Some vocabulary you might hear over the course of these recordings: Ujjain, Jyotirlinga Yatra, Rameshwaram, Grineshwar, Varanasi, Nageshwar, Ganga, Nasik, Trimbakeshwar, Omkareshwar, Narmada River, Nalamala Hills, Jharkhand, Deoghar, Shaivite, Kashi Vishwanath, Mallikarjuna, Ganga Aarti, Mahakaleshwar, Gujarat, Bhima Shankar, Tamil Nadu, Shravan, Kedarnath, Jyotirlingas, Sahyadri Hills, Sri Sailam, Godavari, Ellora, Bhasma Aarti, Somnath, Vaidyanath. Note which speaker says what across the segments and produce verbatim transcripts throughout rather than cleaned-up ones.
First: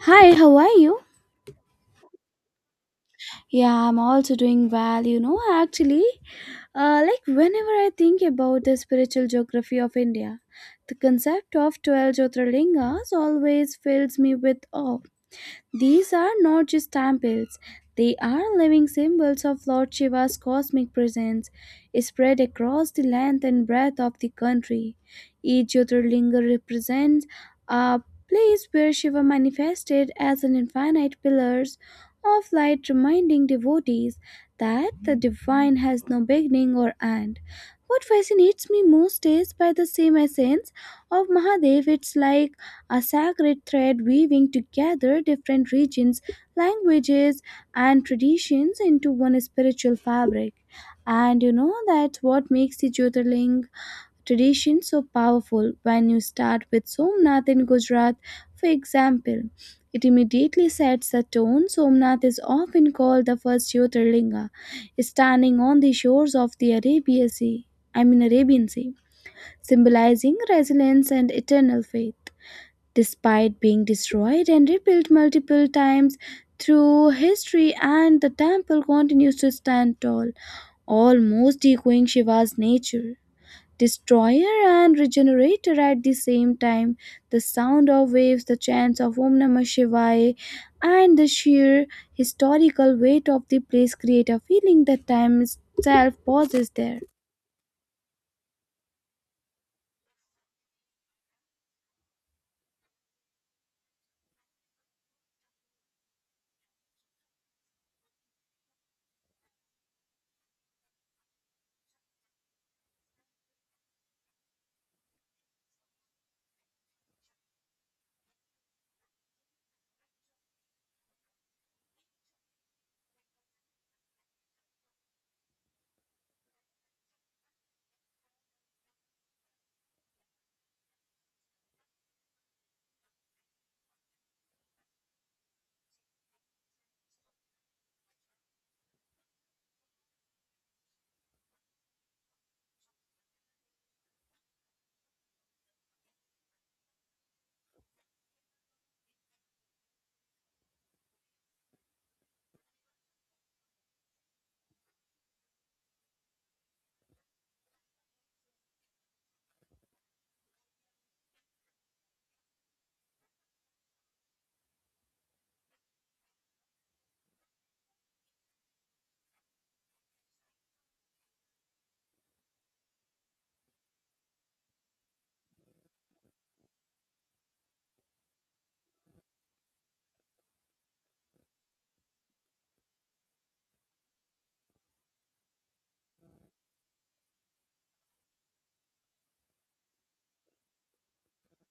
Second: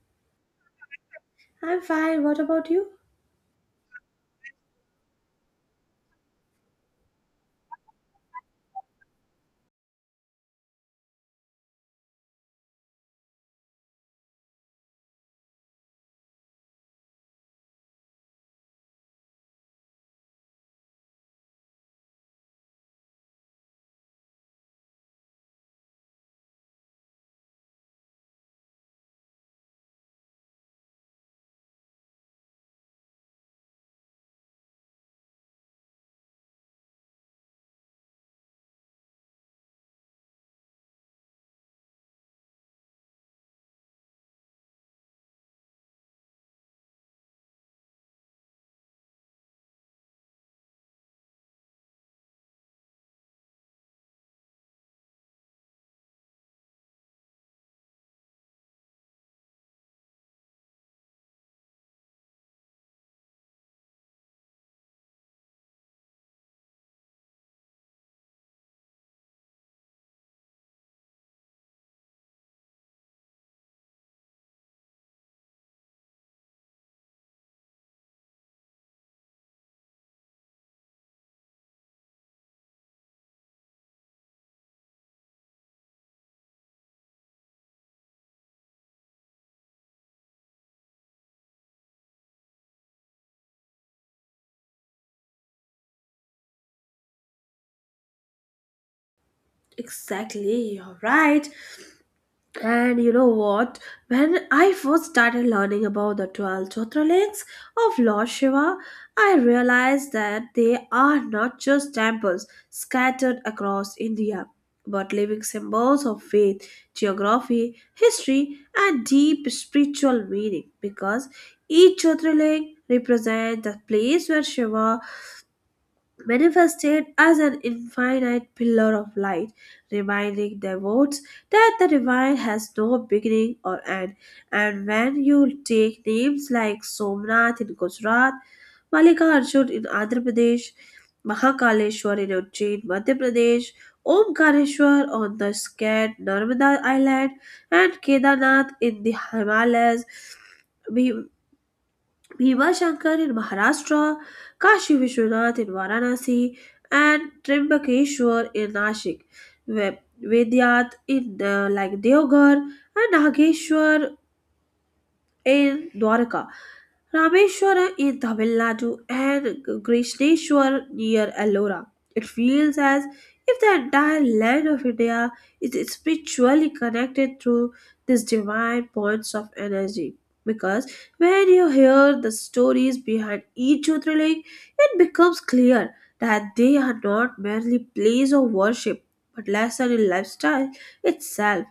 Speaker 1: Hi, how are you?
Speaker 2: I'm fine. What about you?
Speaker 1: Yeah, I'm also doing well. You know, actually, uh, like whenever I think about the spiritual geography of India, the concept of twelve Jyotirlingas always fills me with awe. These are not just temples, they are living symbols of Lord Shiva's cosmic presence spread across the length and breadth of the country. Each Jyotirlinga represents a place where Shiva manifested as an infinite pillars of light, reminding devotees that the divine has no beginning or end. What fascinates me most is by the same essence of Mahadev, it's like a sacred thread weaving together different regions, languages, and traditions into one spiritual fabric. And you know that's what makes the Jyotirling tradition so powerful. When you start with Somnath in Gujarat, for example, it immediately sets the tone. Somnath is often called the first Jyotirlinga, standing on the shores of the Arabian Sea. I mean Arabian Sea, symbolizing resilience and eternal faith. Despite being destroyed and rebuilt multiple times through history, and the temple continues to stand tall, almost echoing Shiva's nature. Destroyer and regenerator at the same time, the sound of waves, the chants of Om Namah Shivaya, and the sheer historical weight of the place create a feeling that time itself pauses there.
Speaker 2: Exactly, you're right. And you know what? When I first started learning about the twelve Jyotirlings of Lord Shiva, I realized that they are not just temples scattered across India, but living symbols of faith, geography, history, and deep spiritual meaning, because each Jyotirling represents the place where Shiva manifested as an infinite pillar of light, reminding devotees that the divine has no beginning or end. And when you take names like Somnath in Gujarat, Malikarjun in Andhra Pradesh, Mahakaleshwar in Ujjain, Madhya Pradesh, Omkareshwar on the scared Narmada Island, and Kedarnath in the Himalayas, we Bhimashankar in Maharashtra, Kashi Vishwanath in Varanasi, and Trimbakeshwar in Nashik, Ve- Vedyat in uh, like Deoghar, and Nageshwar in Dwarka. Rameshwara in Tamil Nadu and Krishneshwar near Ellora. It feels as if the entire land of India is spiritually connected through these divine points of energy. Because when you hear the stories behind each Jyotirling, it becomes clear that they are not merely place of worship but lesson in lifestyle itself,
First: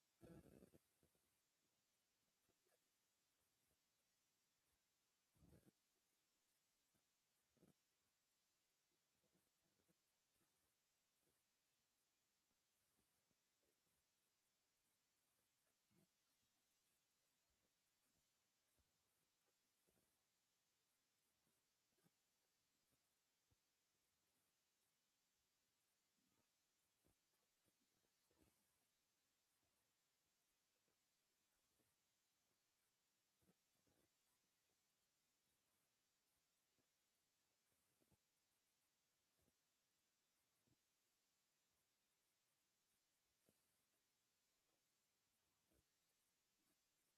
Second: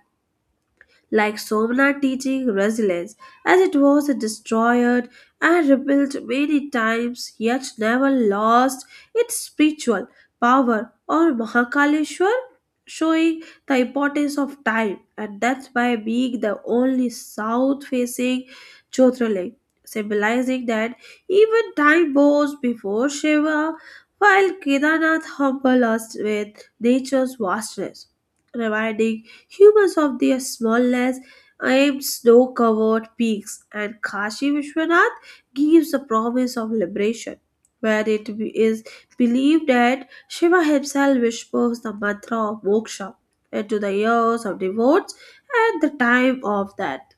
Speaker 2: like Somnath teaching resilience, as it was destroyed and rebuilt many times yet never lost its spiritual power, or Mahakaleshwar showing the importance of time and that's by being the only south facing Jyotirling, symbolizing that even time goes before Shiva, while Kedarnath humbles us with nature's vastness. Reminding humans of their smallness aimed snow-covered peaks, and Kashi Vishwanath gives the promise of liberation, where it is believed that Shiva himself whispers the mantra of moksha into the ears of devotees at the time of that.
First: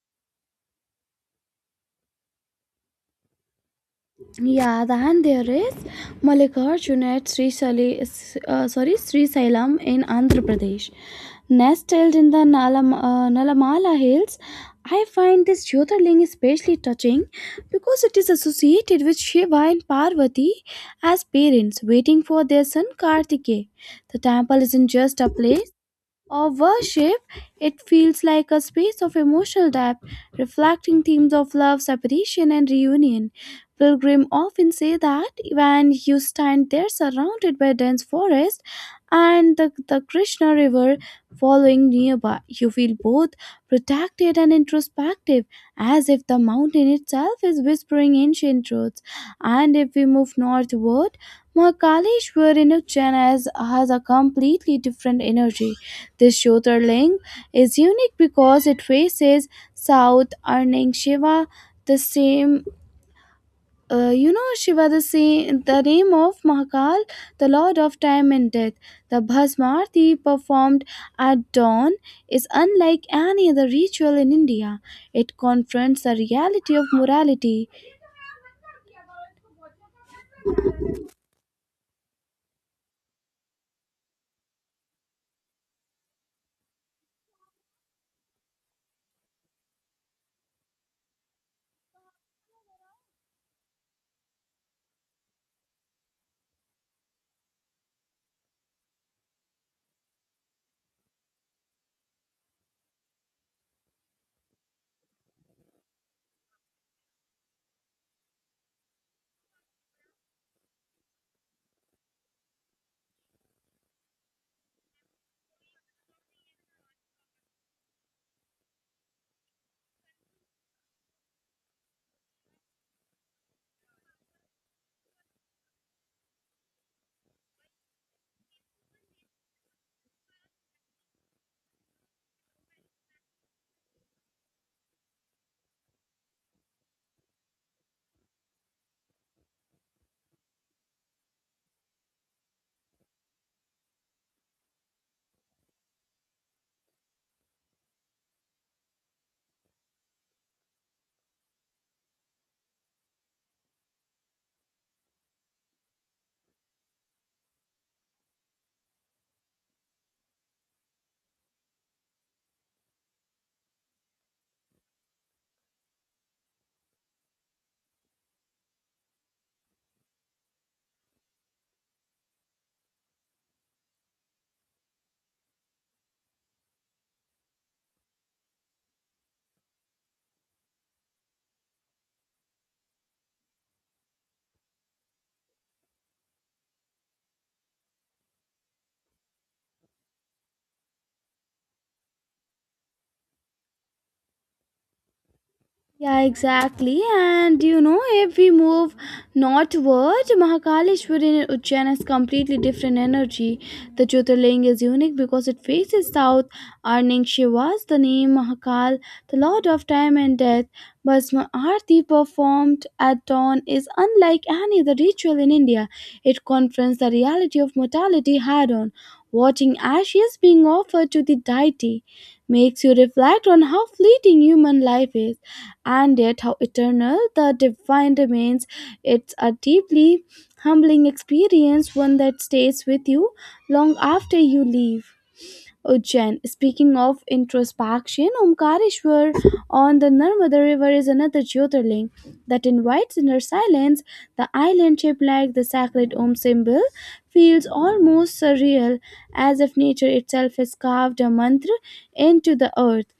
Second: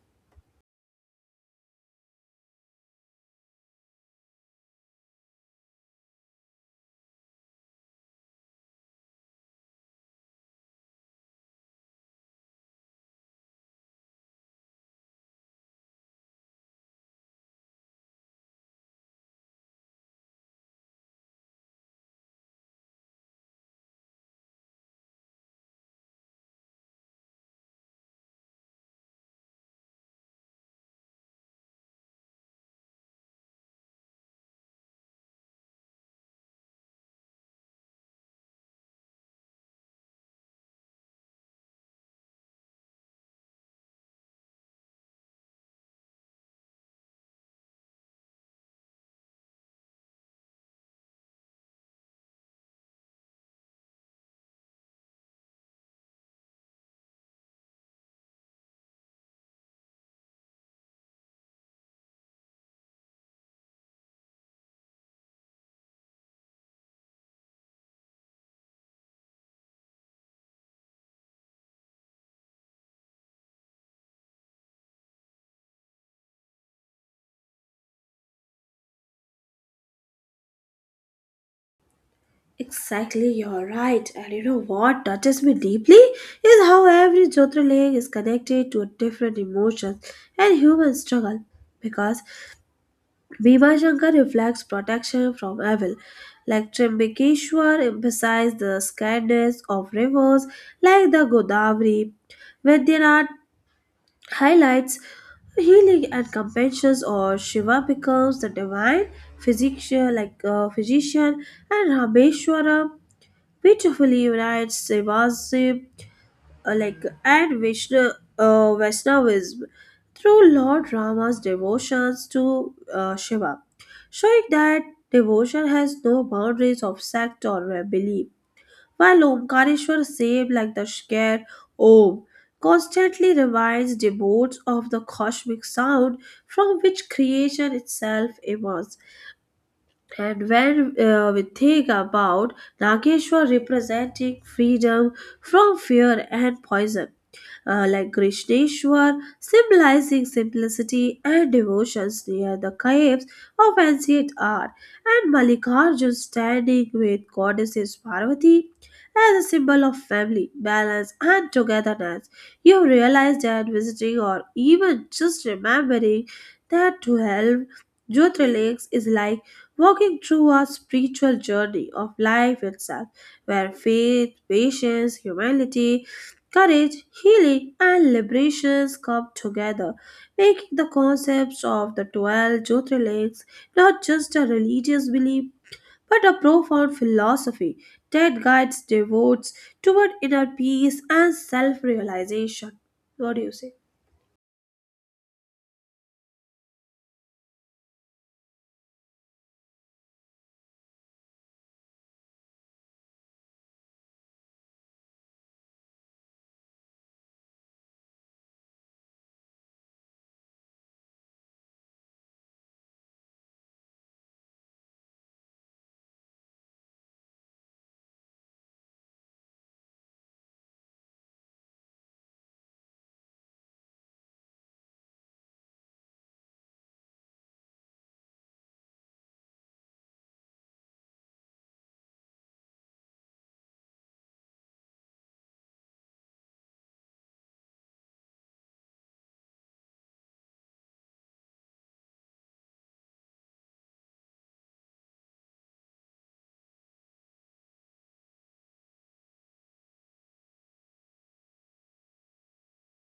Speaker 1: Yeah, then there is Mallikarjuna at Sri Sali, uh, sorry, Sri Sailam in Andhra Pradesh. Nestled in the Nalam, uh, Nalamala Hills, I find this Jyotirling especially touching because it is associated with Shiva and Parvati as parents waiting for their son Kartikeya. The temple isn't just a place, or worship, it feels like a space of emotional depth, reflecting themes of love, separation, and reunion. Pilgrims often say that when you stand there surrounded by dense forest and the, the Krishna River following nearby, you feel both protected and introspective, as if the mountain itself is whispering ancient truths. And if we move northward, Mahakaleshwar in Ujjain has, has a completely different energy. This Jyotirling is unique because it faces south, earning Shiva the same. Uh, you know Shiva the same the name of Mahakal, the Lord of Time and Death. The Bhasma Aarti performed at dawn is unlike any other ritual in India. It confronts the reality of morality.
Speaker 2: Exactly, you're right. And you know what touches me deeply is how every Jyotirling is connected to a different emotion and human struggle, because Viva reflects protection from evil, like Trimbakeshwar emphasized the sacredness of rivers like the Godavari. Vaidyanath highlights healing and compassion, or Shiva becomes the divine physician, like uh, physician, and Rameshwaram beautifully unites Shiva's uh, like and Vishnu, uh, Vaishnavism through Lord Rama's devotions to uh, Shiva, showing that devotion has no boundaries of sect or uh, belief. While Omkareshwar saved like the scare Om constantly reminds devotees of the cosmic sound from which creation itself emerges. And when uh, we think about Nageshwar representing freedom from fear and poison, uh, like Krishneshwar, symbolizing simplicity and devotions near the caves of ancient art, and Mallikarjun standing with goddesses Parvati as a symbol of family, balance, and togetherness. You realize that visiting or even just remembering that to help Jyotirlinks is like walking through a spiritual journey of life itself, where faith, patience, humility, courage, healing, and liberation come together, making the concepts of the twelve Jyotirlingas not just a religious belief but a profound philosophy that guides devotees toward inner peace and self realization. What do you say?
Speaker 1: Yeah, exactly. And you know, if we move northward, Mahakaleshwar in Ujjain has completely different energy. The Jyotirling is unique because it faces south, earning Shiva's the name Mahakal, the lord of time and death. Bhasma Aarti performed at dawn is unlike any other ritual in India. It confronts the reality of mortality head on, watching ashes being offered to the deity makes you reflect on how fleeting human life is and yet how eternal the divine remains. It's a deeply humbling experience, one that stays with you long after you leave. Ujjain. Speaking of introspection, Omkareshwar on the Narmada River is another Jyotirling that invites inner silence. The island, shaped like the sacred Om symbol, feels almost surreal, as if nature itself has carved a mantra into the earth.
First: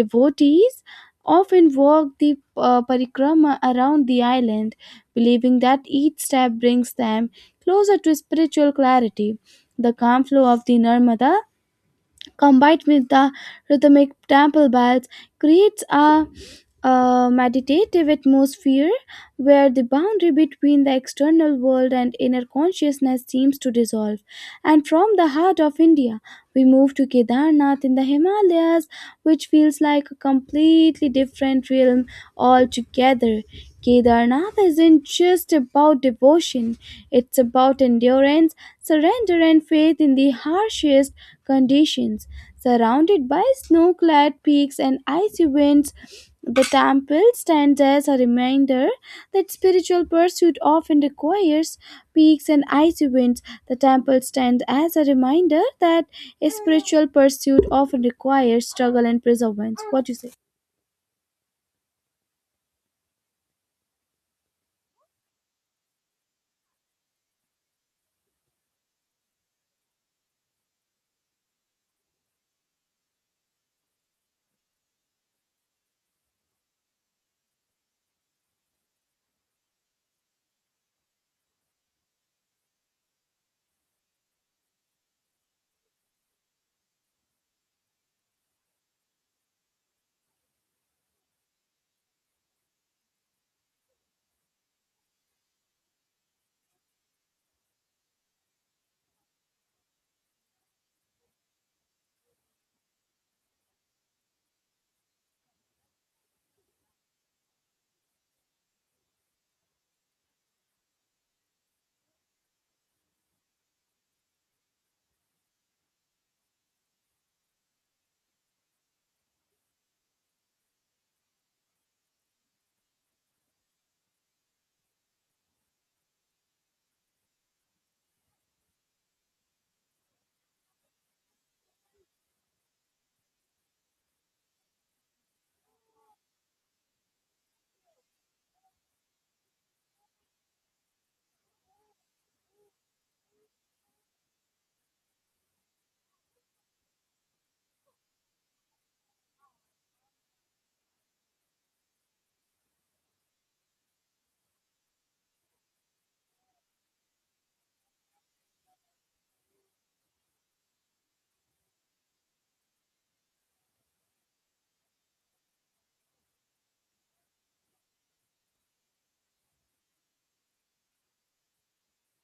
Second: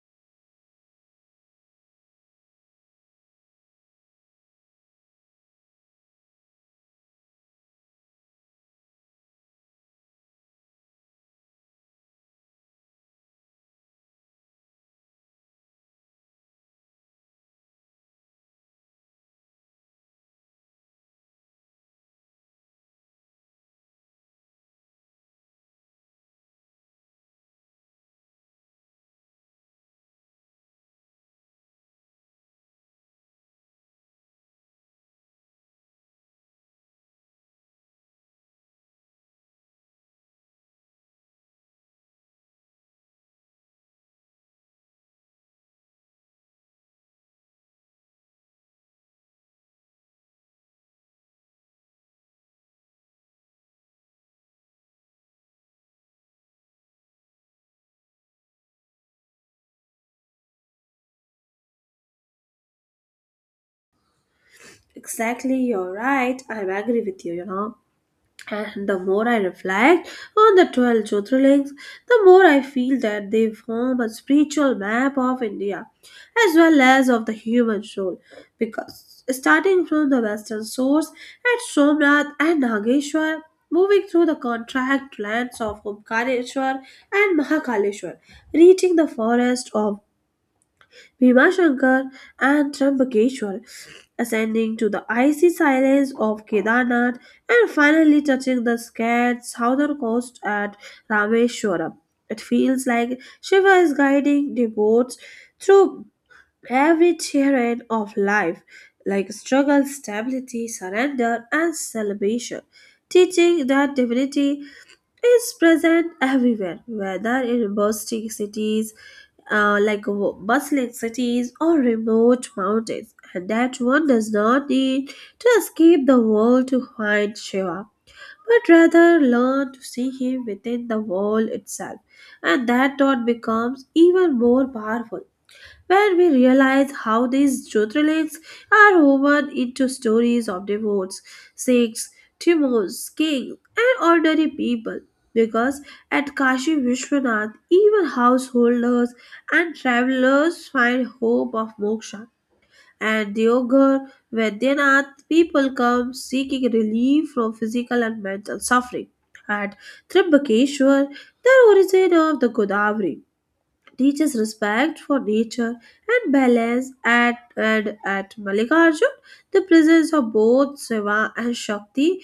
Speaker 1: Devotees often walk the uh, parikrama around the island, believing that each step brings them closer to spiritual clarity. The calm flow of the Narmada combined with the rhythmic temple bells creates a, uh meditative atmosphere where the boundary between the external world and inner consciousness seems to dissolve. And from the heart of India, we move to Kedarnath in the Himalayas, which feels like a completely different realm altogether. Kedarnath isn't just about devotion, it's about endurance, surrender, and faith in the harshest conditions. Surrounded by snow clad peaks and icy winds, the temple stands as a reminder that spiritual pursuit often requires peaks and icy winds. The temple stands as a reminder that a spiritual pursuit often requires struggle and perseverance. What do you say?
Speaker 2: Exactly, you're right. I agree with you, you know. And the more I reflect on the twelve Jyotirlings, the more I feel that they form a spiritual map of India as well as of the human soul. Because starting from the western source at Somnath and Nageshwar, moving through the contract lands of Omkareshwar and Mahakaleshwar, reaching the forest of Bhima Shankar and Triambakeshwar, ascending to the icy silence of Kedarnath, and finally touching the scared southern coast at Rameshwaram. It feels like Shiva is guiding devotees through every terrain of life, like struggle, stability, surrender, and celebration, teaching that divinity is present everywhere, whether in bustling cities uh, like w- bustling cities or remote mountains, and that one does not need to escape the world to find Shiva, but rather learn to see him within the world itself, and that thought becomes even more powerful when we realize how these truth relics are woven into stories of devotes, saints, tumors, kings, and ordinary people. Because at Kashi Vishwanath, even householders and travelers find hope of moksha. And Deoghar Vaidyanath, people come seeking relief from physical and mental suffering. At Trimbakeshwar, the origin of the Godavari teaches respect for nature and balance at and at Mallikarjun, the presence of both Shiva and Shakti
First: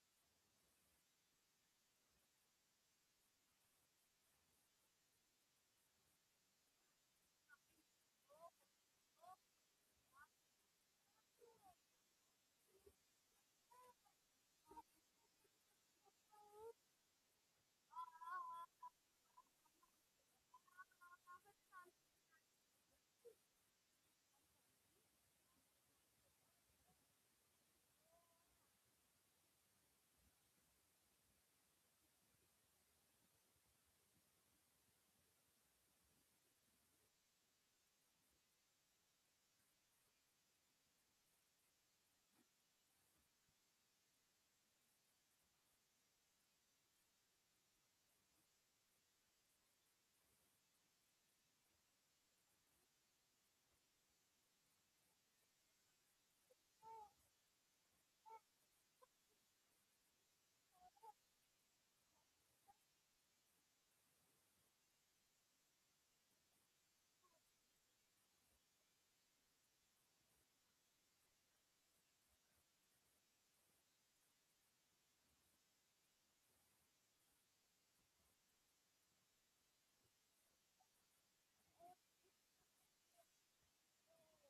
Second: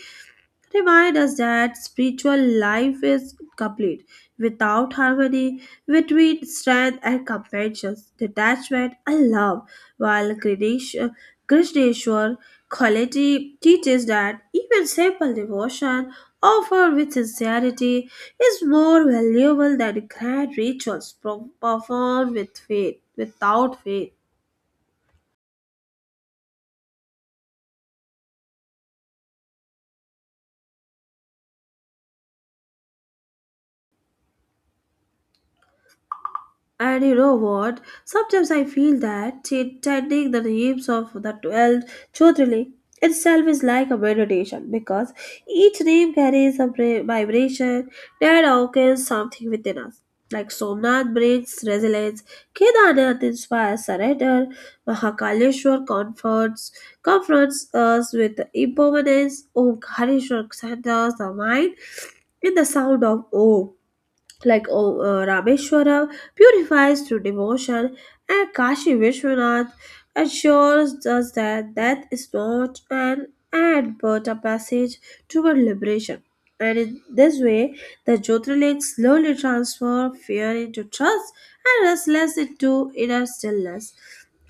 Speaker 2: remind us that spiritual life is complete. Without harmony between strength and compassion, detachment and love, while Krishnesh- Krishneshwar quality teaches that even simple devotion offered with sincerity is more valuable than grand rituals pro- performed with faith, without faith. And you know what? Sometimes I feel that chanting the names of the twelve Jyotirling itself is like a meditation, because each name carries a bra- vibration that awakens something within us. Like Somnath brings resilience, Kedarnath inspires surrender, Mahakaleshwar comforts, confronts us with impermanence, Omkareshwar centers the mind in the sound of Om, like O- uh, Rameshwara purifies through devotion, and Kashi Vishwanath assures us that death is not an end but a passage toward liberation. And in this way, the Jyotirlinga slowly transform fear into trust, and restless into inner stillness.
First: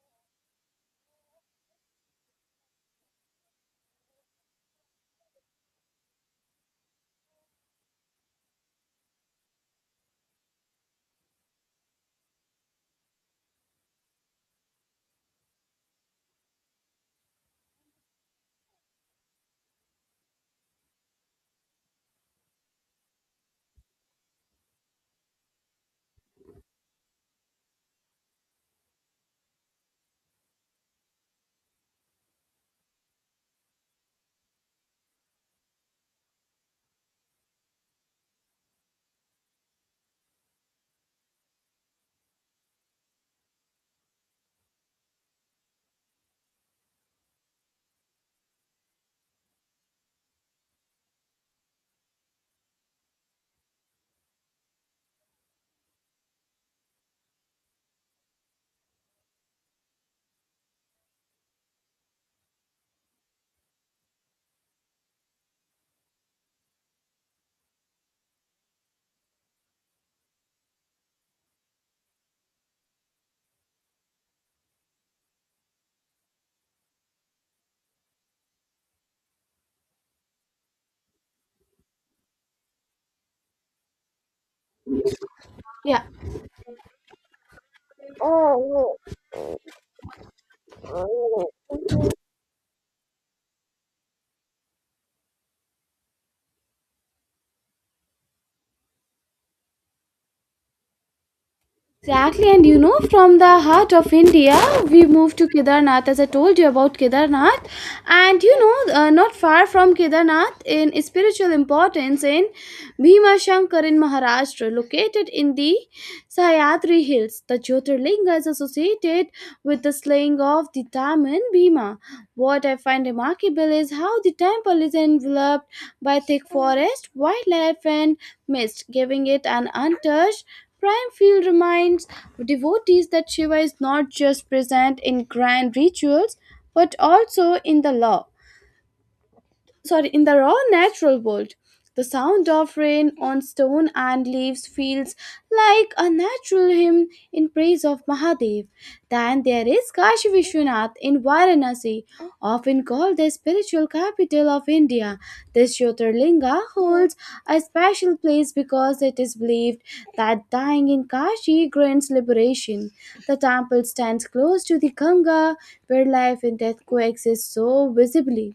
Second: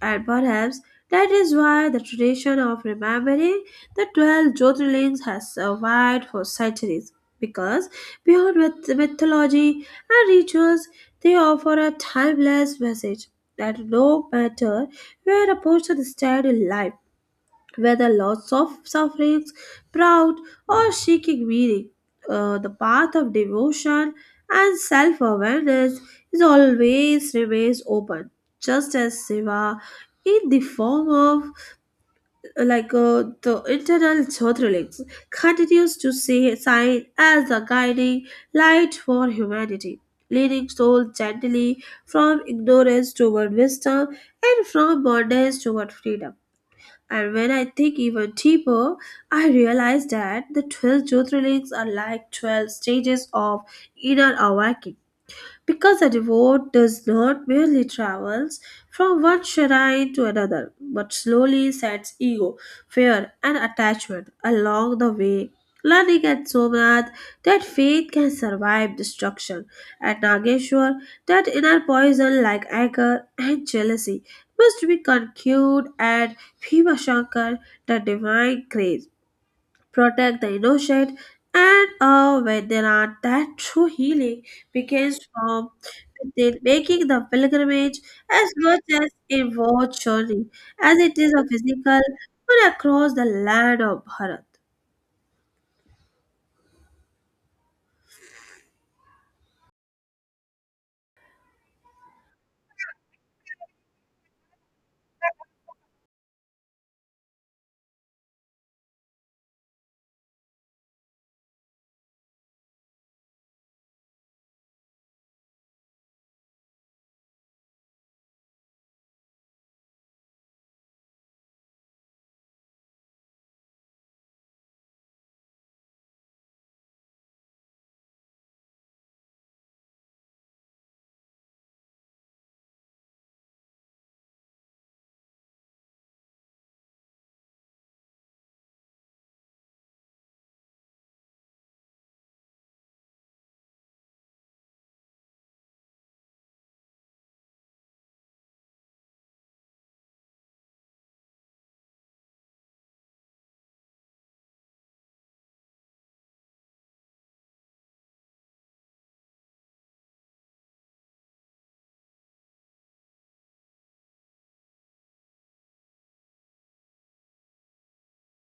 Speaker 2: And perhaps that is why the tradition of remembering the twelve Jyotirlings has survived for centuries. Because beyond myth- mythology, and rituals, they offer a timeless message that no matter where a person stands in life, whether lots of sufferings, proud, or seeking meaning, uh, the path of devotion and self awareness is always remains open, just as Shiva in the form of like uh, the internal Zotrilics, continues to see science as a guiding light for humanity, leading souls gently from ignorance toward wisdom and from bondage toward freedom. And when I think even deeper, I realize that the twelve Jyotirlings are like twelve stages of inner awakening, because a devote does not merely travels from one shrine to another, but slowly sets ego, fear, and attachment along the way. Learning at Somnath that faith can survive destruction, at Nageshwar that inner poison like anger and jealousy must be conquered, at Bhimashankar the divine grace protect the innocent, and uh, when there are that true healing begins from within, making the pilgrimage as much as a war journey as it is a physical one across the land of Bharat.
Speaker 1: Exactly, and you know, from the heart of India, we moved to Kedarnath, as I told you about Kedarnath. And you know, uh, not far from Kedarnath, in spiritual importance, in Bhima Shankar in Maharashtra, located in the Sahyadri Hills, the Jyotirlinga is associated with the slaying of the Taman Bhima. What I find remarkable is how the temple is enveloped by thick forest, wildlife, and mist, giving it an untouched Prime Field reminds devotees that Shiva is not just present in grand rituals but also in the law sorry in the raw natural world. The sound of rain on stone and leaves feels like a natural hymn in praise of Mahadev. Then there is Kashi Vishwanath in Varanasi, often called the spiritual capital of India. This Jyotirlinga holds a special place because it is believed that dying in Kashi grants liberation. The temple stands close to the Ganga, where life and death coexist so visibly.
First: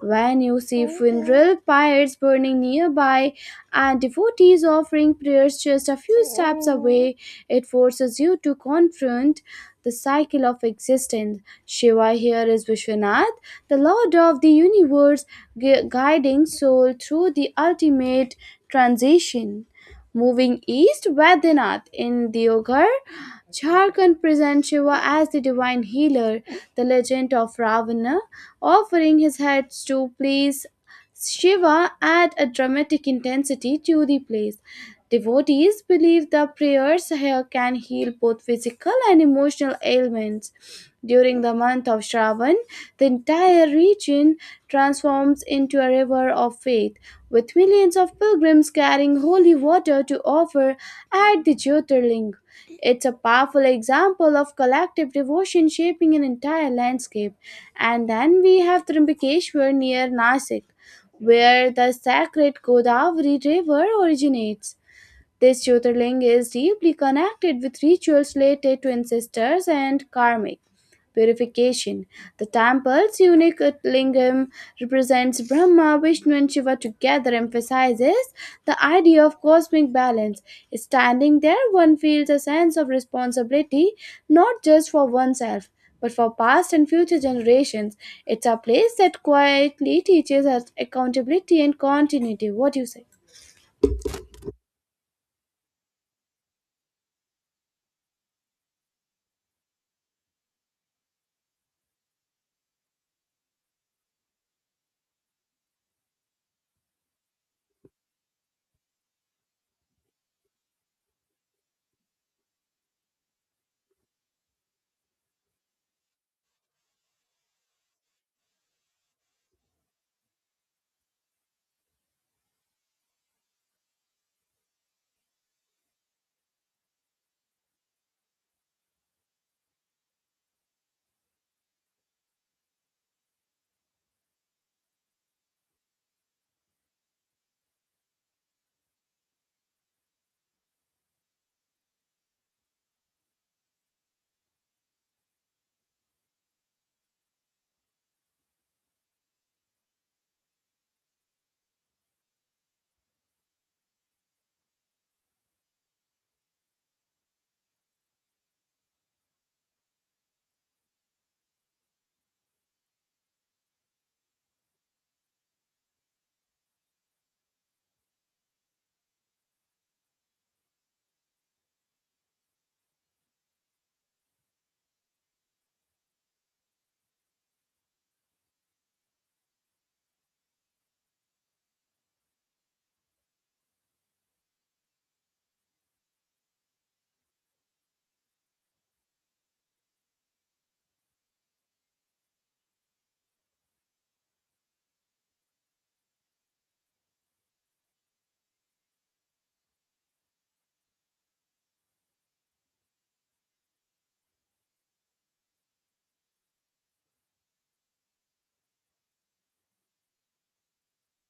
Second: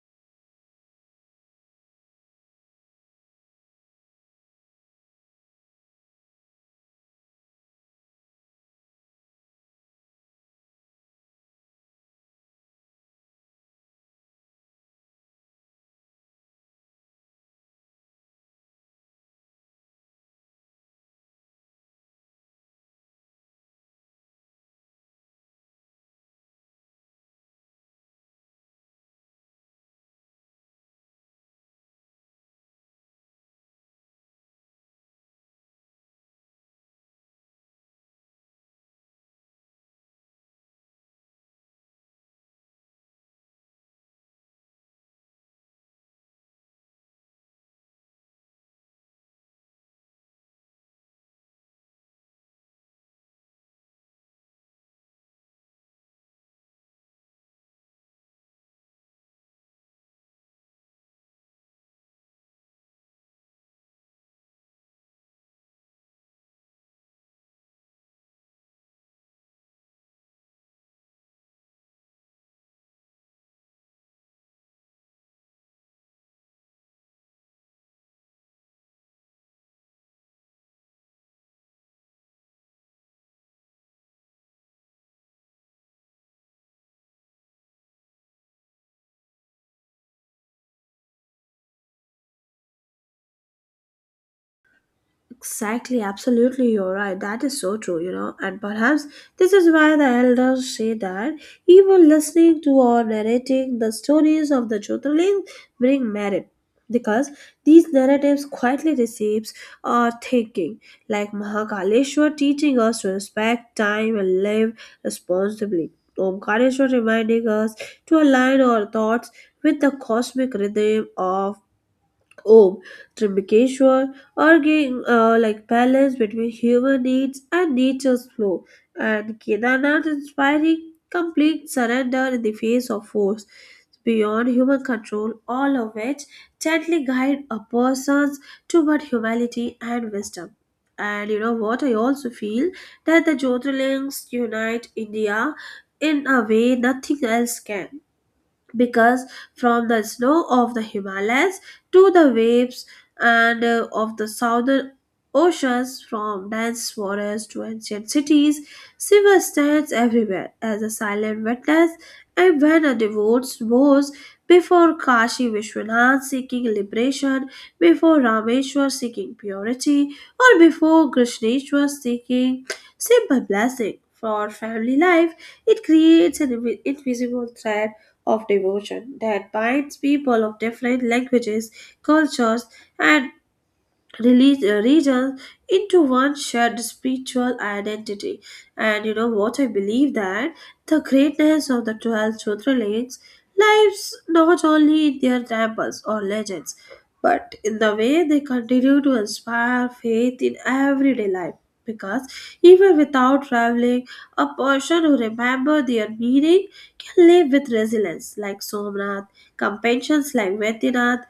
Speaker 1: When you see funeral pyres burning nearby and devotees offering prayers just a few steps away, it forces you to confront the cycle of existence. Shiva here is Vishwanath, the Lord of the universe, gu- guiding soul through the ultimate transition. Moving east, Vaidyanath in Deoghar, Jharkhand presents Shiva as the divine healer, the legend of Ravana, offering his heads to please Shiva add a dramatic intensity to the place. Devotees believe the prayers here can heal both physical and emotional ailments. During the month of Shravan, the entire region transforms into a river of faith, with millions of pilgrims carrying holy water to offer at the Jyotirling. It's a powerful example of collective devotion shaping an entire landscape. And then we have Trimbakeshwar near Nasik, where the sacred Godavari river originates. This Jyotirling is deeply connected with rituals related to ancestors and karmic purification. The temple's unique lingam represents Brahma, Vishnu, and Shiva together, emphasizes the idea of cosmic balance. Standing there, one feels a sense of responsibility not just for oneself. But for past and future generations, it's a place that quietly teaches us accountability and continuity. What do you say?
Speaker 2: Exactly, absolutely, you're right. That is so true, you know. And perhaps this is why the elders say that even listening to or narrating the stories of the Jyotirling bring merit. Because these narratives quietly receives our thinking, like Mahakaleshwar teaching us to respect time and live responsibly. Omkareshwar reminding us to align our thoughts with the cosmic rhythm of Om, Trimbakeshwar, arguing uh, like balance between human needs and nature's flow, and Kedarnath inspiring complete surrender in the face of force beyond human control, all of which gently guide a person's toward humility and wisdom. And you know what? I also feel that the Jyotirlings unite India in a way nothing else can, because from the snow of the Himalayas to the waves and uh, of the southern oceans, from dense forests to ancient cities, Shiva stands everywhere as a silent witness. And when a devout bows before Kashi Vishwanath seeking liberation, before Rameshwar seeking purity, or before Krishneshwar seeking simple blessing for family life, it creates an invi- invisible thread of devotion that binds people of different languages, cultures, and relig- uh, regions into one shared spiritual identity. And you know what? I believe that the greatness of the twelve Jyotirlings lies not only in their temples or legends, but in the way they continue to inspire faith in everyday life. Because even without traveling, a person who remembers their meaning can live with resilience, like Somnath, compassion like Vedinath,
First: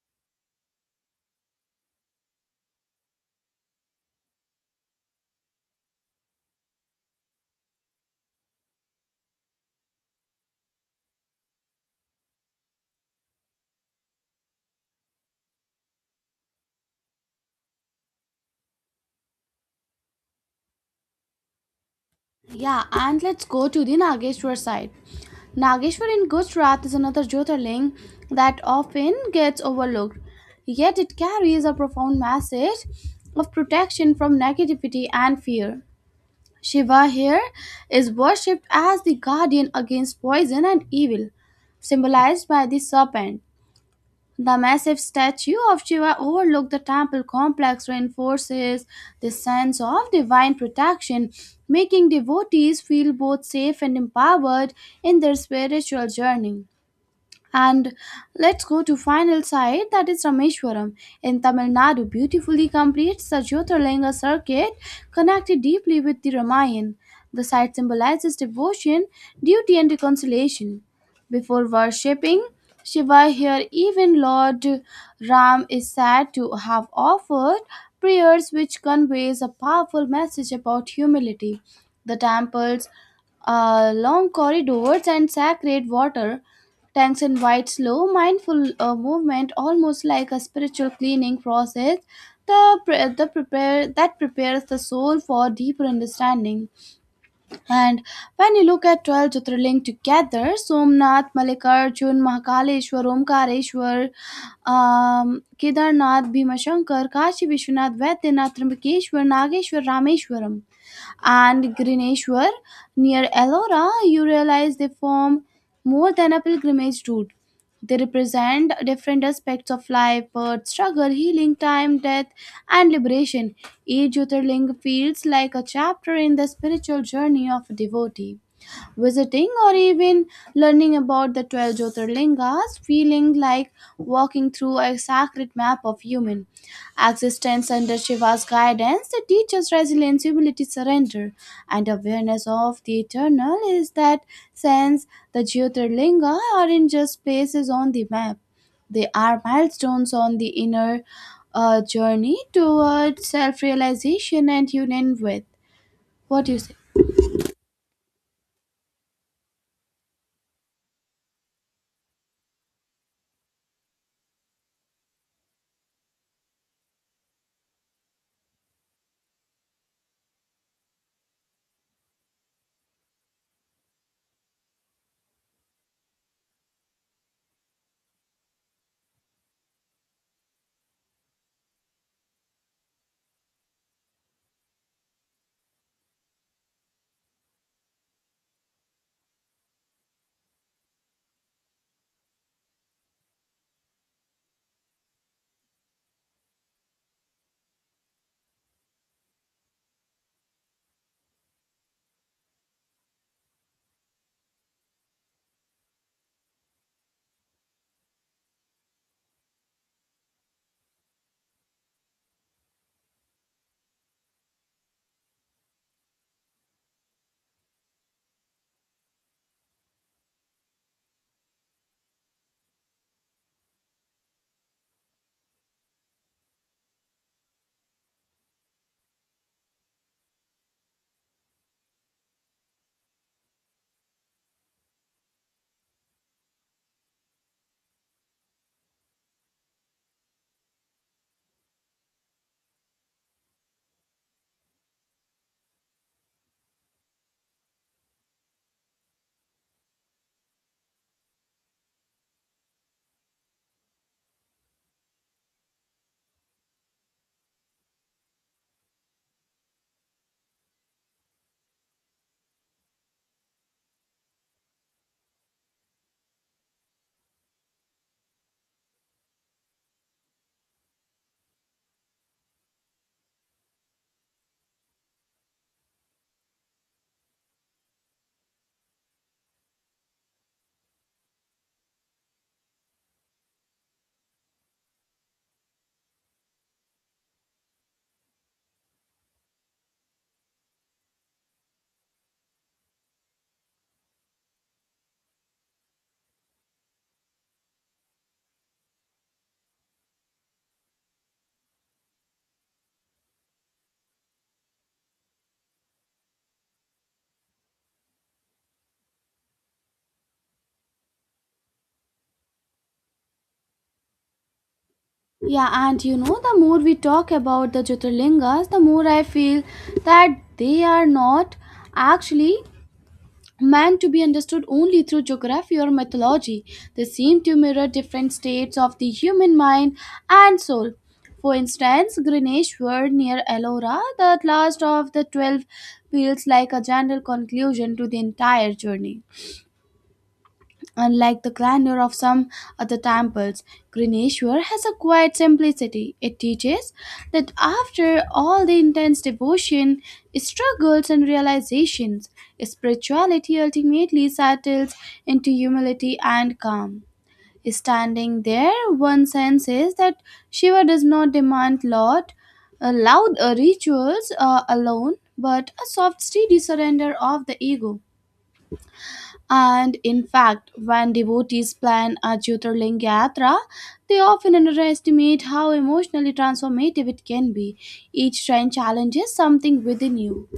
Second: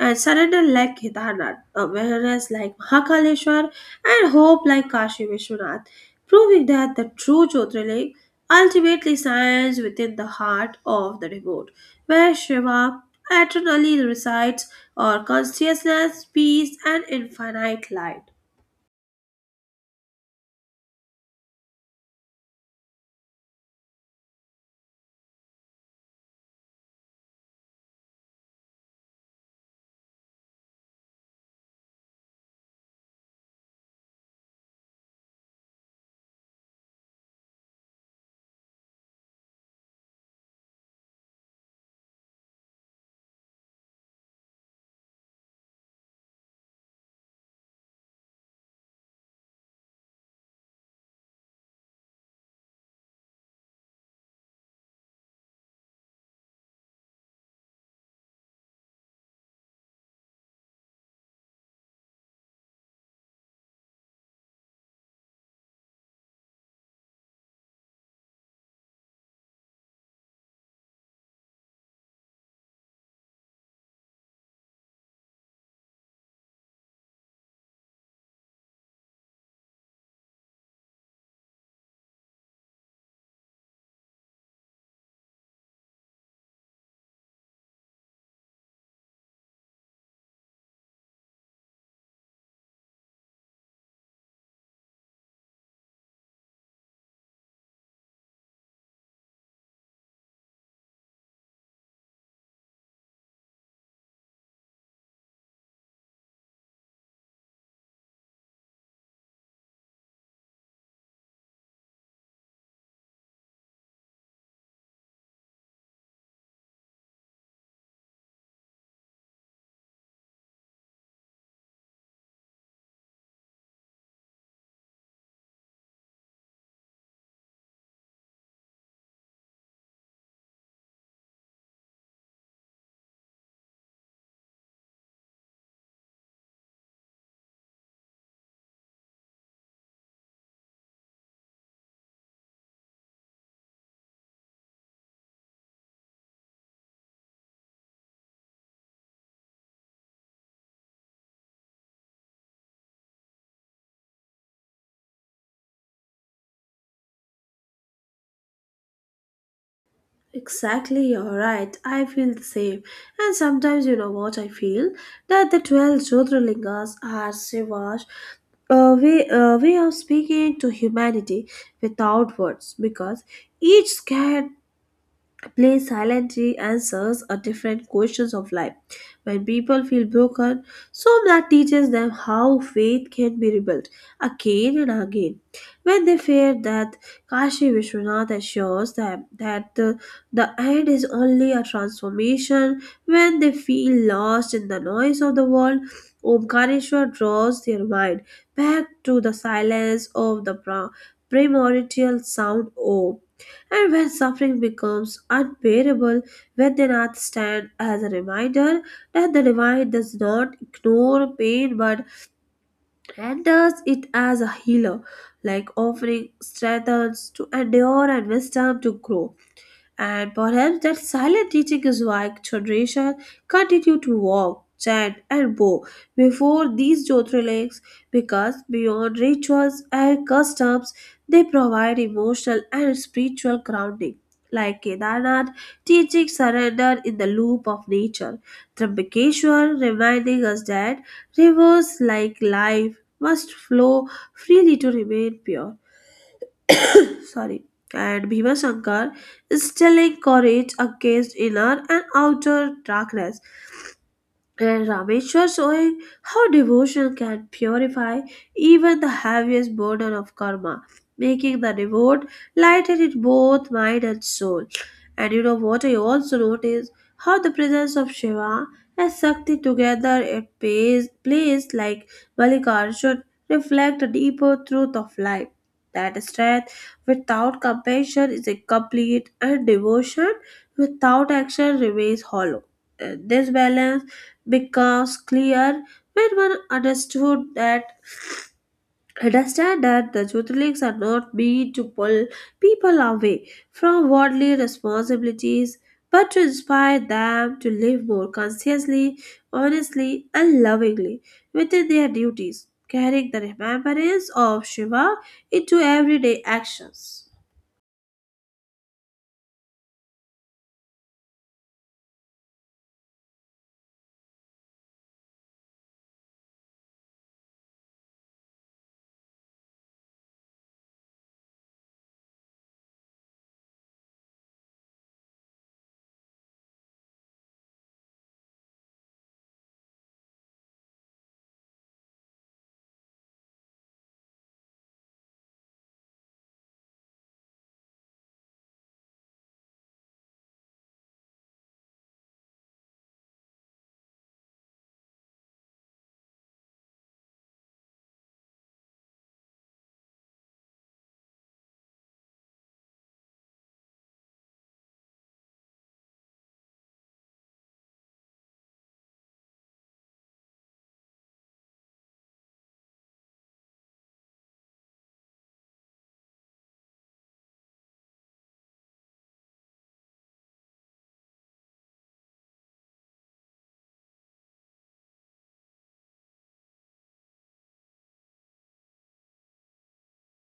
Speaker 2: and surrender like Kedarnath, awareness like Mahakaleshwar, and hope like Kashi Vishwanath, proving that the true Jyotirling ultimately shines within the heart of the devote, where Shiva eternally resides, or consciousness, peace, and infinite light.
Speaker 1: Yeah, and let's go to the Nageshwar side. Nageshwar in Gujarat is another Jyotirling that often gets overlooked, yet it carries a profound message of protection from negativity and fear. Shiva here is worshipped as the guardian against poison and evil, symbolized by the serpent. The massive statue of Shiva overlooked the temple complex reinforces this sense of divine protection, making devotees feel both safe and empowered in their spiritual journey. And let's go to final site that is Rameshwaram in Tamil Nadu beautifully completes the Jyotirlinga circuit connected deeply with the Ramayana. The site symbolizes devotion, duty and reconciliation. Before worshipping Shiva here, even Lord Ram is said to have offered prayers which conveys a powerful message about humility. The temple's uh, long corridors and sacred water tanks invite slow, mindful uh, movement, almost like a spiritual cleaning process. The, pre- the prepare that prepares the soul for deeper understanding. And when you look at twelve Jyotirlinga together, Somnath, Mallikarjun, Mahakaleshwar, Omkareshwar, um, Kedarnath, Bhimashankar, Kashi Vishwanath, Vaidyanath, Trimbakeshwar, Nageshwar, Rameshwaram and Grineshwar near Ellora, you realize they form more than a pilgrimage route. They represent different aspects of life birth, struggle, healing, time, death, and liberation. Each Jyotirling feels like a chapter in the spiritual journey of a devotee. Visiting or even learning about the twelve Jyotirlingas, feeling like walking through a sacred map of human existence under Shiva's guidance, the teacher's resilience, humility, surrender, and awareness of the eternal is that sense the Jyotirlinga aren't just places on the map. They are milestones on the inner uh, journey towards self realization and union with. What do you say?
Speaker 2: Exactly, you're right. I feel the same. And sometimes, you know what I feel? That the twelve Jyotirlingas are Shiva's uh, way, uh, way of speaking to humanity without words, because each scared Play silently answers are different questions of life. When people feel broken, Psalm that teaches them how faith can be rebuilt again and again. When they fear that Kashi Vishwanath assures them that the, the end is only a transformation, when they feel lost in the noise of the world, Omkareshwar draws their mind back to the silence of the pra- primordial sound Om. And when suffering becomes unbearable, when they Nath stand as a reminder that the divine does not ignore pain but renders it as a healer, like offering strength to endure and wisdom to grow. And perhaps that silent teaching is why generation continue to walk, chant, and bow before these Jyotirlings, because beyond rituals and customs, they provide emotional and spiritual grounding. Like Kedarnath, teaching surrender in the loop of nature. Trimbakeshwar reminding us that rivers like life must flow freely to remain pure sorry, and Bhima Shankar still encourage a guest inner and outer darkness. And Rameshwar showing how devotion can purify even the heaviest burden of karma, making the reward lighten in both mind and soul. And you know what, I also notice how the presence of Shiva and Shakti together at place, place like Malikarjun reflect a deeper truth of life. That strength without compassion is incomplete, and devotion without action remains hollow. And this balance because clear when one understood that understand that the Jyotirlings are not meant to pull people away from worldly responsibilities, but to inspire them to live more consciously, honestly, and lovingly within their duties, carrying the remembrance of Shiva into everyday actions.
Speaker 1: Yeah, and you know, the more we talk about the Jyotirlingas, the more I feel that they are not actually meant to be understood only through geography or mythology. They seem to mirror different states of the human mind and soul. For instance, Grineshwar near Ellora, the last of the twelve, feels like a general conclusion to the entire journey. Unlike the grandeur of some other temples, Grineshwar has a quiet simplicity. It teaches that after all the intense devotion, struggles, and realizations, spirituality ultimately settles into humility and calm. Standing there, one senses that Shiva does not demand lot, uh, loud uh, rituals uh, alone, but a soft, steady surrender of the ego. And in fact, when devotees plan a Jyotirlinga Yatra, they often underestimate how emotionally transformative it can be. Each shrine challenges something within you.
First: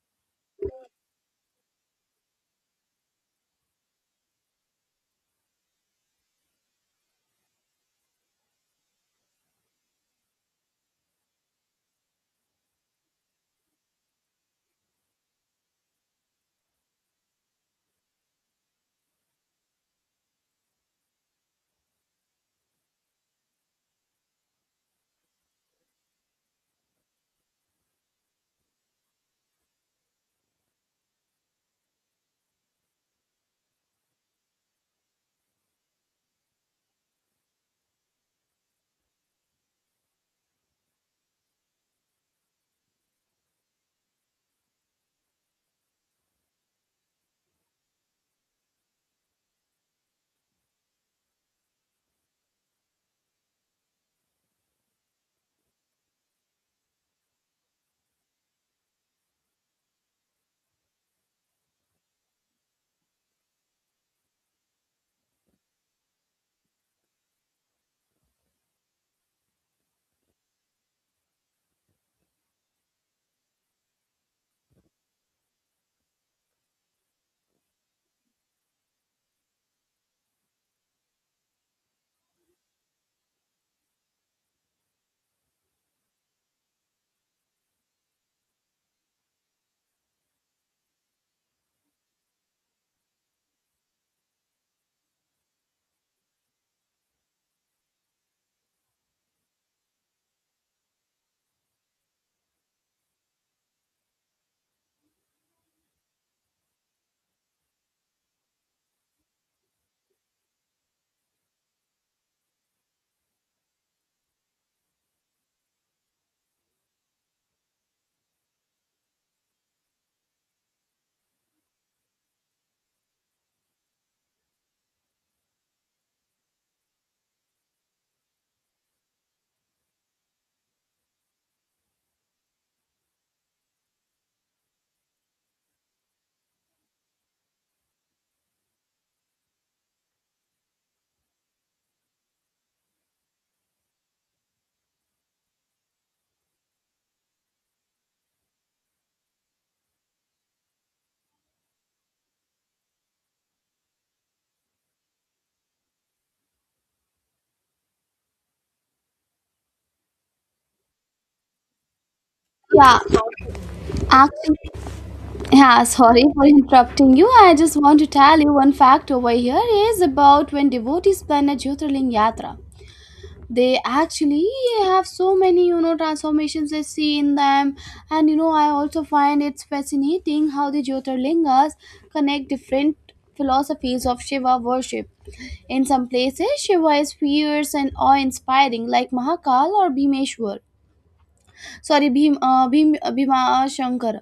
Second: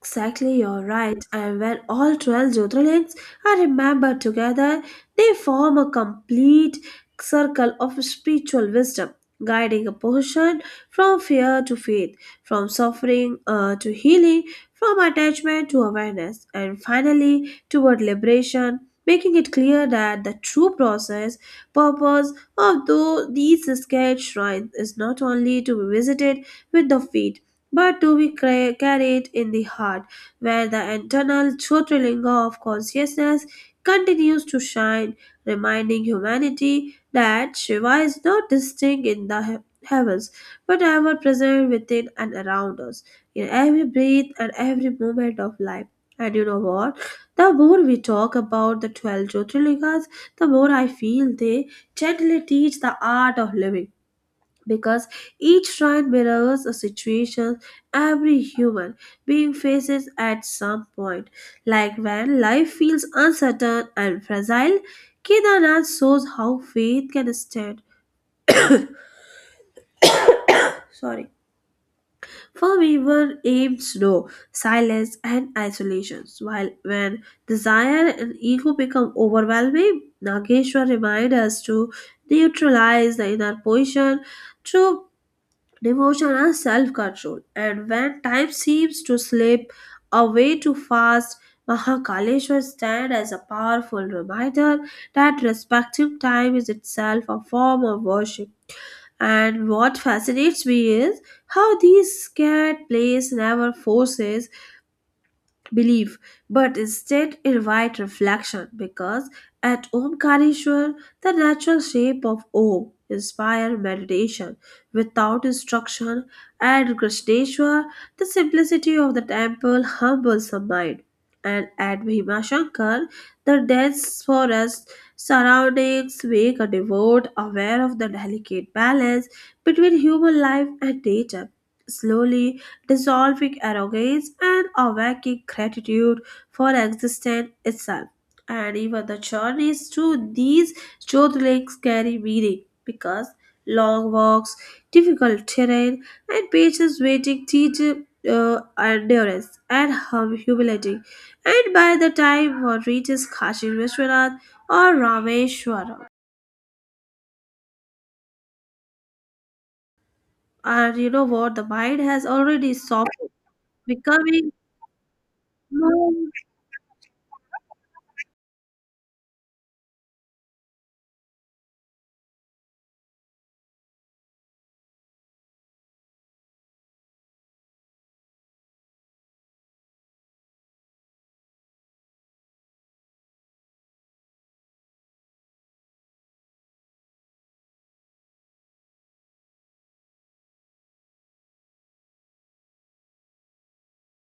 Speaker 2: Exactly, you're right. And when all twelve Jyotirlings are remembered together, they form a complete circle of spiritual wisdom, guiding a person from fear to faith, from suffering uh, to healing, from attachment to awareness, and finally toward liberation, making it clear that the true process, purpose of tho- these sacred shrines is not only to be visited with the faith, but do we cra- carry it in the heart, where the internal Jyotirlinga of consciousness continues to shine, reminding humanity that Shiva is not distinct in the he- heavens, but ever present within and around us, in every breath and every moment of life. And you know what? The more we talk about the twelve Jyotirlingas, the more I feel they gently teach the art of living, because each shrine mirrors a situation every human being faces at some point. Like when life feels uncertain and fragile, Kedarnath shows how faith can stand. Sorry, from even aimed snow, silence, and isolations. While when desire and ego become overwhelming, Nageshwar reminds us to neutralize the inner position through devotion and self control. And when time seems to slip away too fast, Mahakaleshwar stands as a powerful reminder that respecting time is itself a form of worship. And what fascinates me is how these scared place never forces belief, but instead invite reflection, because at Omkarishwar, the natural shape of Om inspire meditation without instruction, and Krishneshwar, the simplicity of the temple humbles the mind. And at Bhimashankar, the dense forest surroundings make a devote aware of the delicate balance between human life and nature. Slowly, dissolving arrogance and awakening gratitude for existence itself. And even the journeys through these Jyotirlings carry meaning, because long walks, difficult terrain, and patience waiting teach uh, endurance and hum- humility. And by the time one reaches Kashi Vishwanath or Rameshwaram, and you know what, the mind has already
Speaker 1: Yeah,
Speaker 2: softened, becoming
Speaker 1: actually, yeah, sorry
Speaker 2: more.
Speaker 1: for interrupting you. I just want to tell you one fact over here is about when devotees plan a Jyotirlinga Yatra. They actually have so many you know transformations they see in them. And you know I also find it's fascinating how the Jyotirlingas connect different philosophies of Shiva worship. In some places Shiva is fierce and awe-inspiring like Mahakal or bhimeshwar sorry Bhim, uh, Bhim, uh, bhima shankar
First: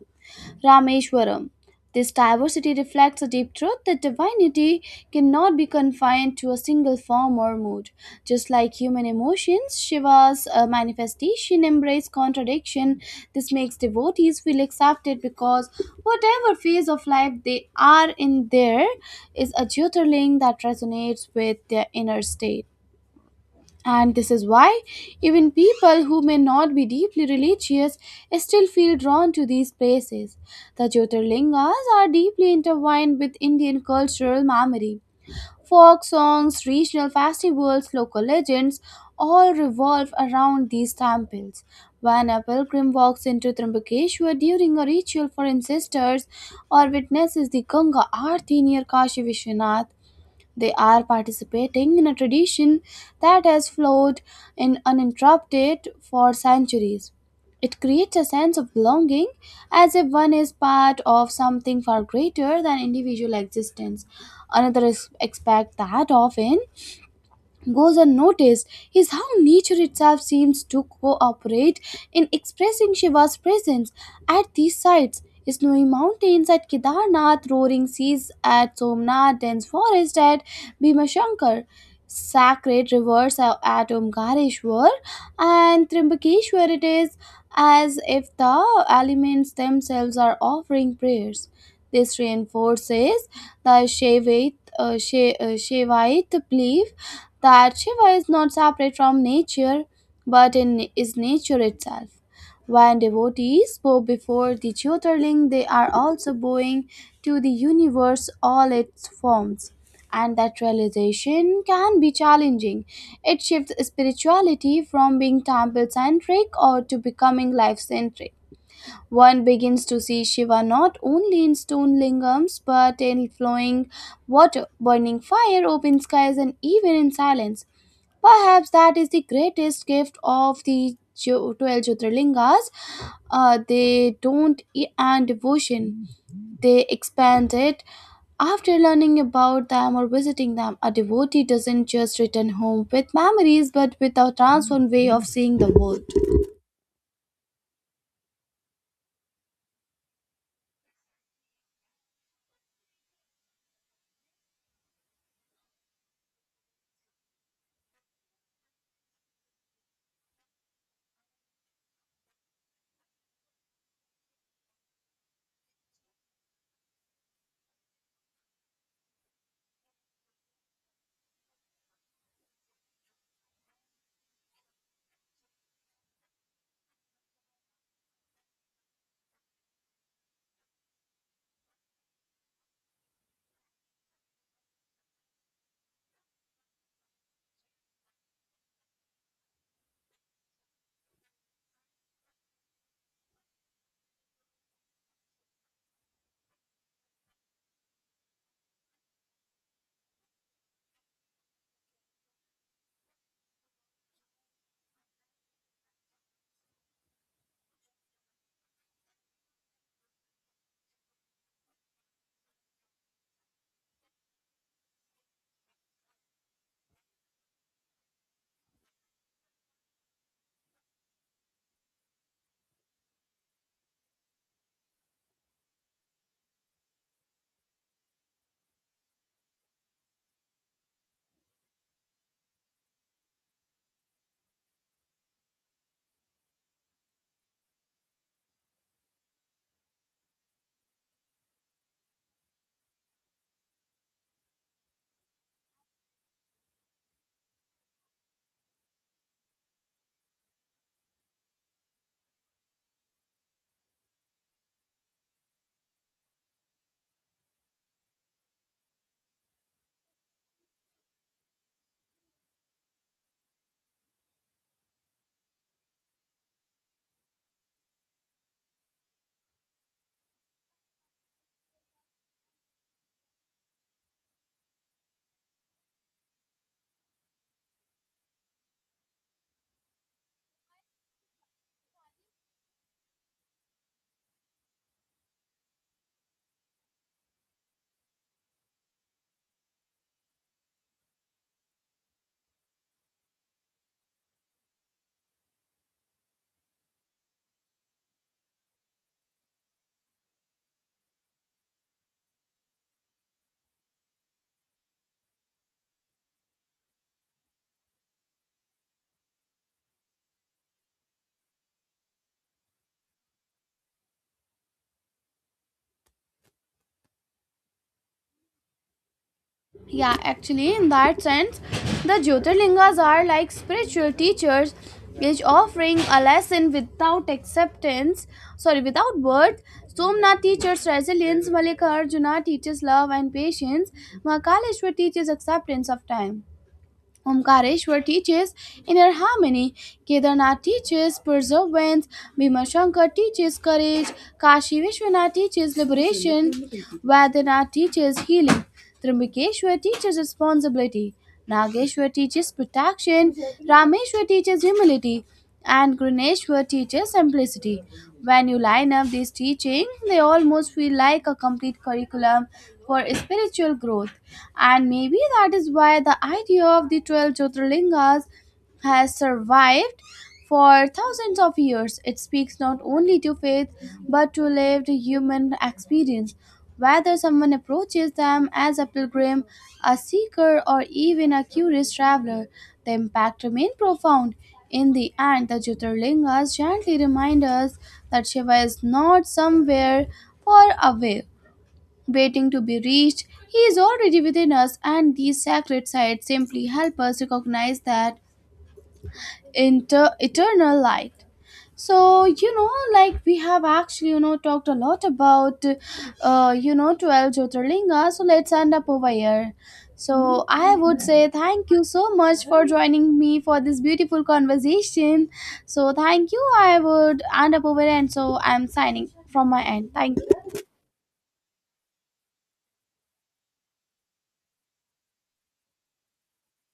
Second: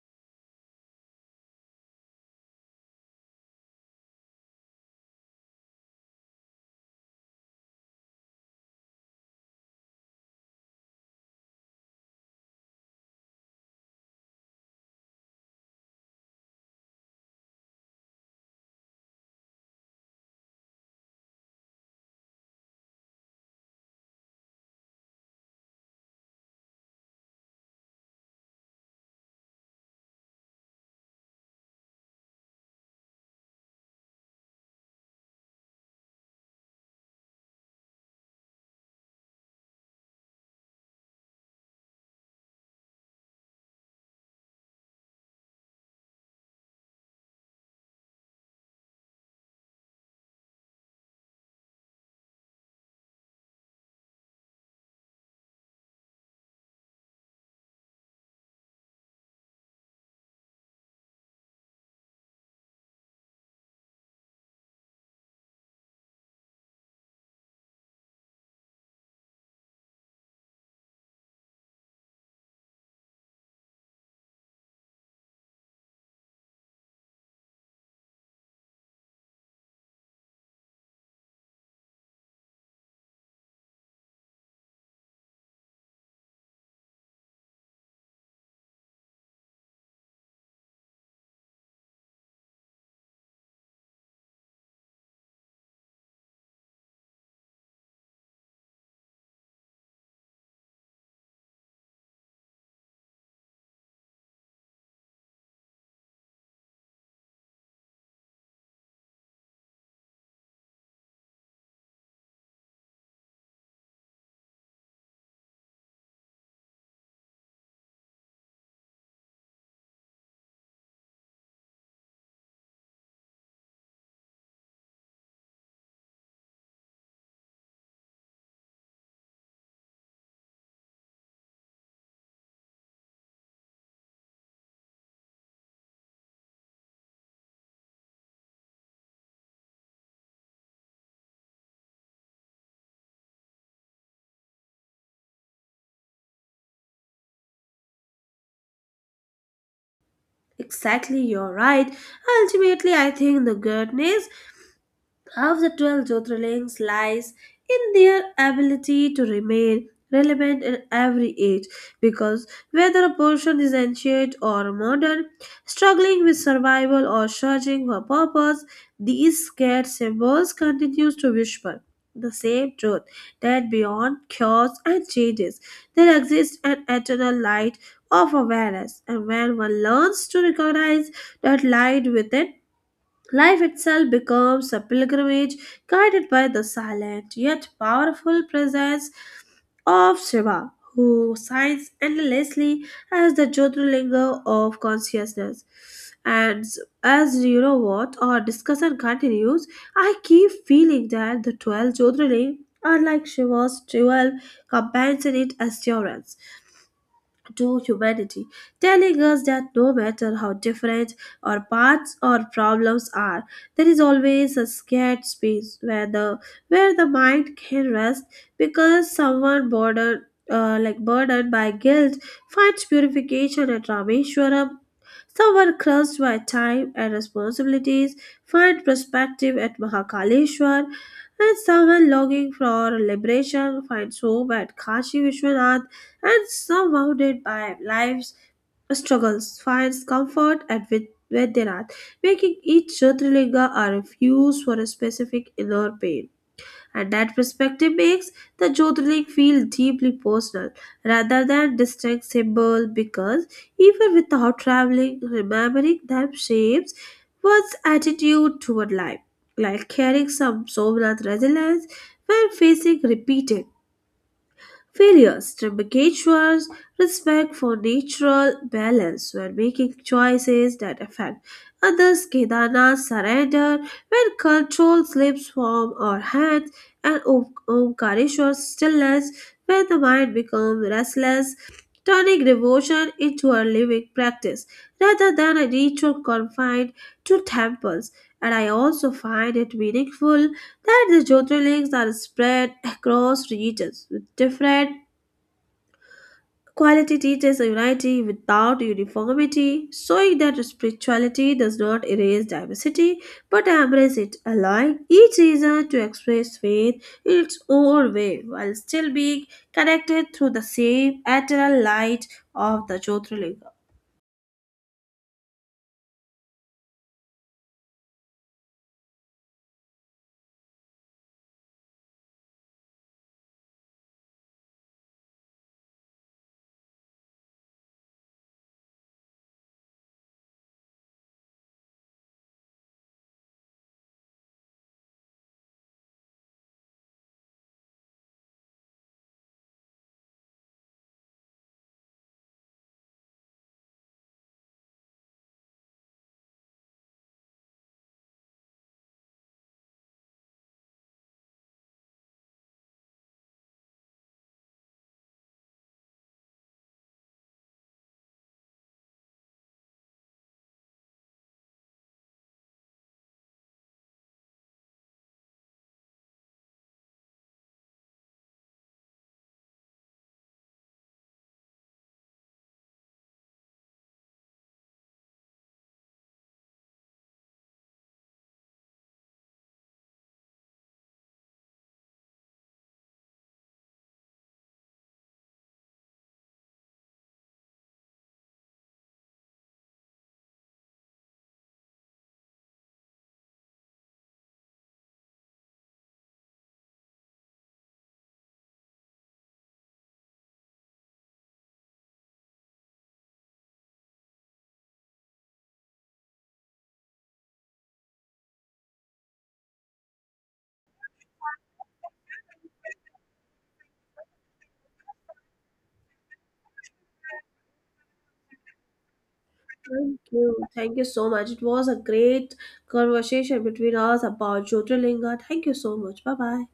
Speaker 1: Rameshwaram. This diversity reflects a deep truth that divinity cannot be confined to a single form or mood. Just like human emotions, Shiva's uh, manifestation embrace contradiction. This makes devotees feel accepted because whatever phase of life they are in, there is a Jyotirling that resonates with their inner state. And this is why even people who may not be deeply religious still feel drawn to these places. The Jyotirlingas are deeply intertwined with Indian cultural memory. Folk songs, regional festivals, local legends all revolve around these temples. When a pilgrim walks into Trimbakeshwar during a ritual for ancestors or witnesses the Ganga Aarti near Kashi Vishwanath, they are participating in a tradition that has flowed in uninterrupted for centuries. It creates a sense of belonging as if one is part of something far greater than individual existence. Another is- aspect that often goes unnoticed is how nature itself seems to cooperate in expressing Shiva's presence at these sites. Snowy mountains at Kedarnath, roaring seas at Somnath, dense forest at Bhimashankar, sacred rivers are at Omkareshwar, and Trimbakeshwar it is as if the elements themselves are offering prayers. This reinforces the Shaivite, uh, Shai- uh, Shaivite belief that Shiva is not separate from nature but in, is nature itself. When devotees bow before the Jyotirling, they are also bowing to the universe, all its forms. And that realization can be challenging. It shifts spirituality from being temple centric or to becoming life centric. One begins to see Shiva not only in stone lingams but in flowing water, burning fire, open skies, and even in silence. Perhaps that is the greatest gift of the jo- twelve Jyotirlingas. Uh, they don't end devotion, they expand it. After learning about them or visiting them, a devotee doesn't just return home with memories but with a transformed way of seeing the world.
Speaker 2: Exactly, you're right. Ultimately, I think the good news of the twelve Jyotirlings lies in their ability to remain relevant in every age, because whether a person is ancient or modern, struggling with survival or searching for purpose, these scared symbols continues to whisper the same truth, that beyond chaos and changes there exists an eternal light of awareness. And when one learns to recognize that light within, life itself becomes a pilgrimage, guided by the silent yet powerful presence of Shiva, who shines endlessly as the Jyotirlinga of consciousness. And as you know what, our discussion continues, I keep feeling that the twelve Jyotirling are like Shiva's twelve companions in its assurance to humanity, telling us that no matter how different our paths or problems are, there is always a scared space where the where the mind can rest, because someone bordered uh, like burdened by guilt finds purification at Rameshwaram. Someone crushed by time and responsibilities finds perspective at Mahakaleshwar, and someone longing for liberation finds hope at Kashi Vishwanath, and surrounded by life's struggles, finds comfort at Vid- Vedanath, making each Jyotirlinga a refuge for a specific inner pain. And that perspective makes the Jyotirling feel deeply personal rather than distinct symbol, because even without traveling, remembering them shapes one's attitude toward life, like carrying some Somnath resilience when facing repeated failures, Trimbakage respect for natural balance when making choices that affect others, Kedana surrender when control slips from our hands, and Om- Omkareswar's stillness when the mind becomes restless, turning devotion into a living practice rather than a ritual confined to temples. And I also find it meaningful that the Jyotirlings are spread across regions with different quality teachers unity without uniformity, showing that spirituality does not erase diversity but embrace it, allowing each region to express faith in its own way while still being connected through the same eternal light of the Jyotirlinga.
Speaker 1: Yeah, actually, in that sense, the Jyotirlingas are like spiritual teachers, each offering a lesson without acceptance, sorry, without words. Somnath teaches resilience, Malikarjuna teaches love and patience, Mahakaleshwar teaches acceptance of time. Omkareshwar teaches inner harmony, Kedarnath teaches perseverance, Bhimashankar teaches courage, Kashi Vishwanath teaches liberation, Vaidyanath teaches healing, Trimbakeshwar teaches responsibility, Nageshwar teaches protection, Rameshwar teaches humility, and Graneshwar teaches simplicity. When you line up these teaching, they almost feel like a complete curriculum for spiritual growth. And maybe that is why the idea of the twelve Jyotirlingas has survived for thousands of years. It speaks not only to faith but to lived human experience. Whether someone approaches them as a pilgrim, a seeker, or even a curious traveler, the impact remains profound. In the end, the Jyotirlingas gently remind us that Shiva is not somewhere far away, waiting to be reached. He is already within us, and these sacred sites simply help us recognize that inter- eternal light. So, you know, like we have actually you know talked a lot about uh you know twelve Jyotirlinga, so let's end up over here. So I would say thank you so much for joining me for this beautiful conversation. So thank you, I would end up over here, and so I'm signing from my end. Thank
Speaker 2: Thank
Speaker 1: you.
Speaker 2: you. Thank you so much. It was a great conversation between us about Jyotirlinga. Thank you so much. Bye bye.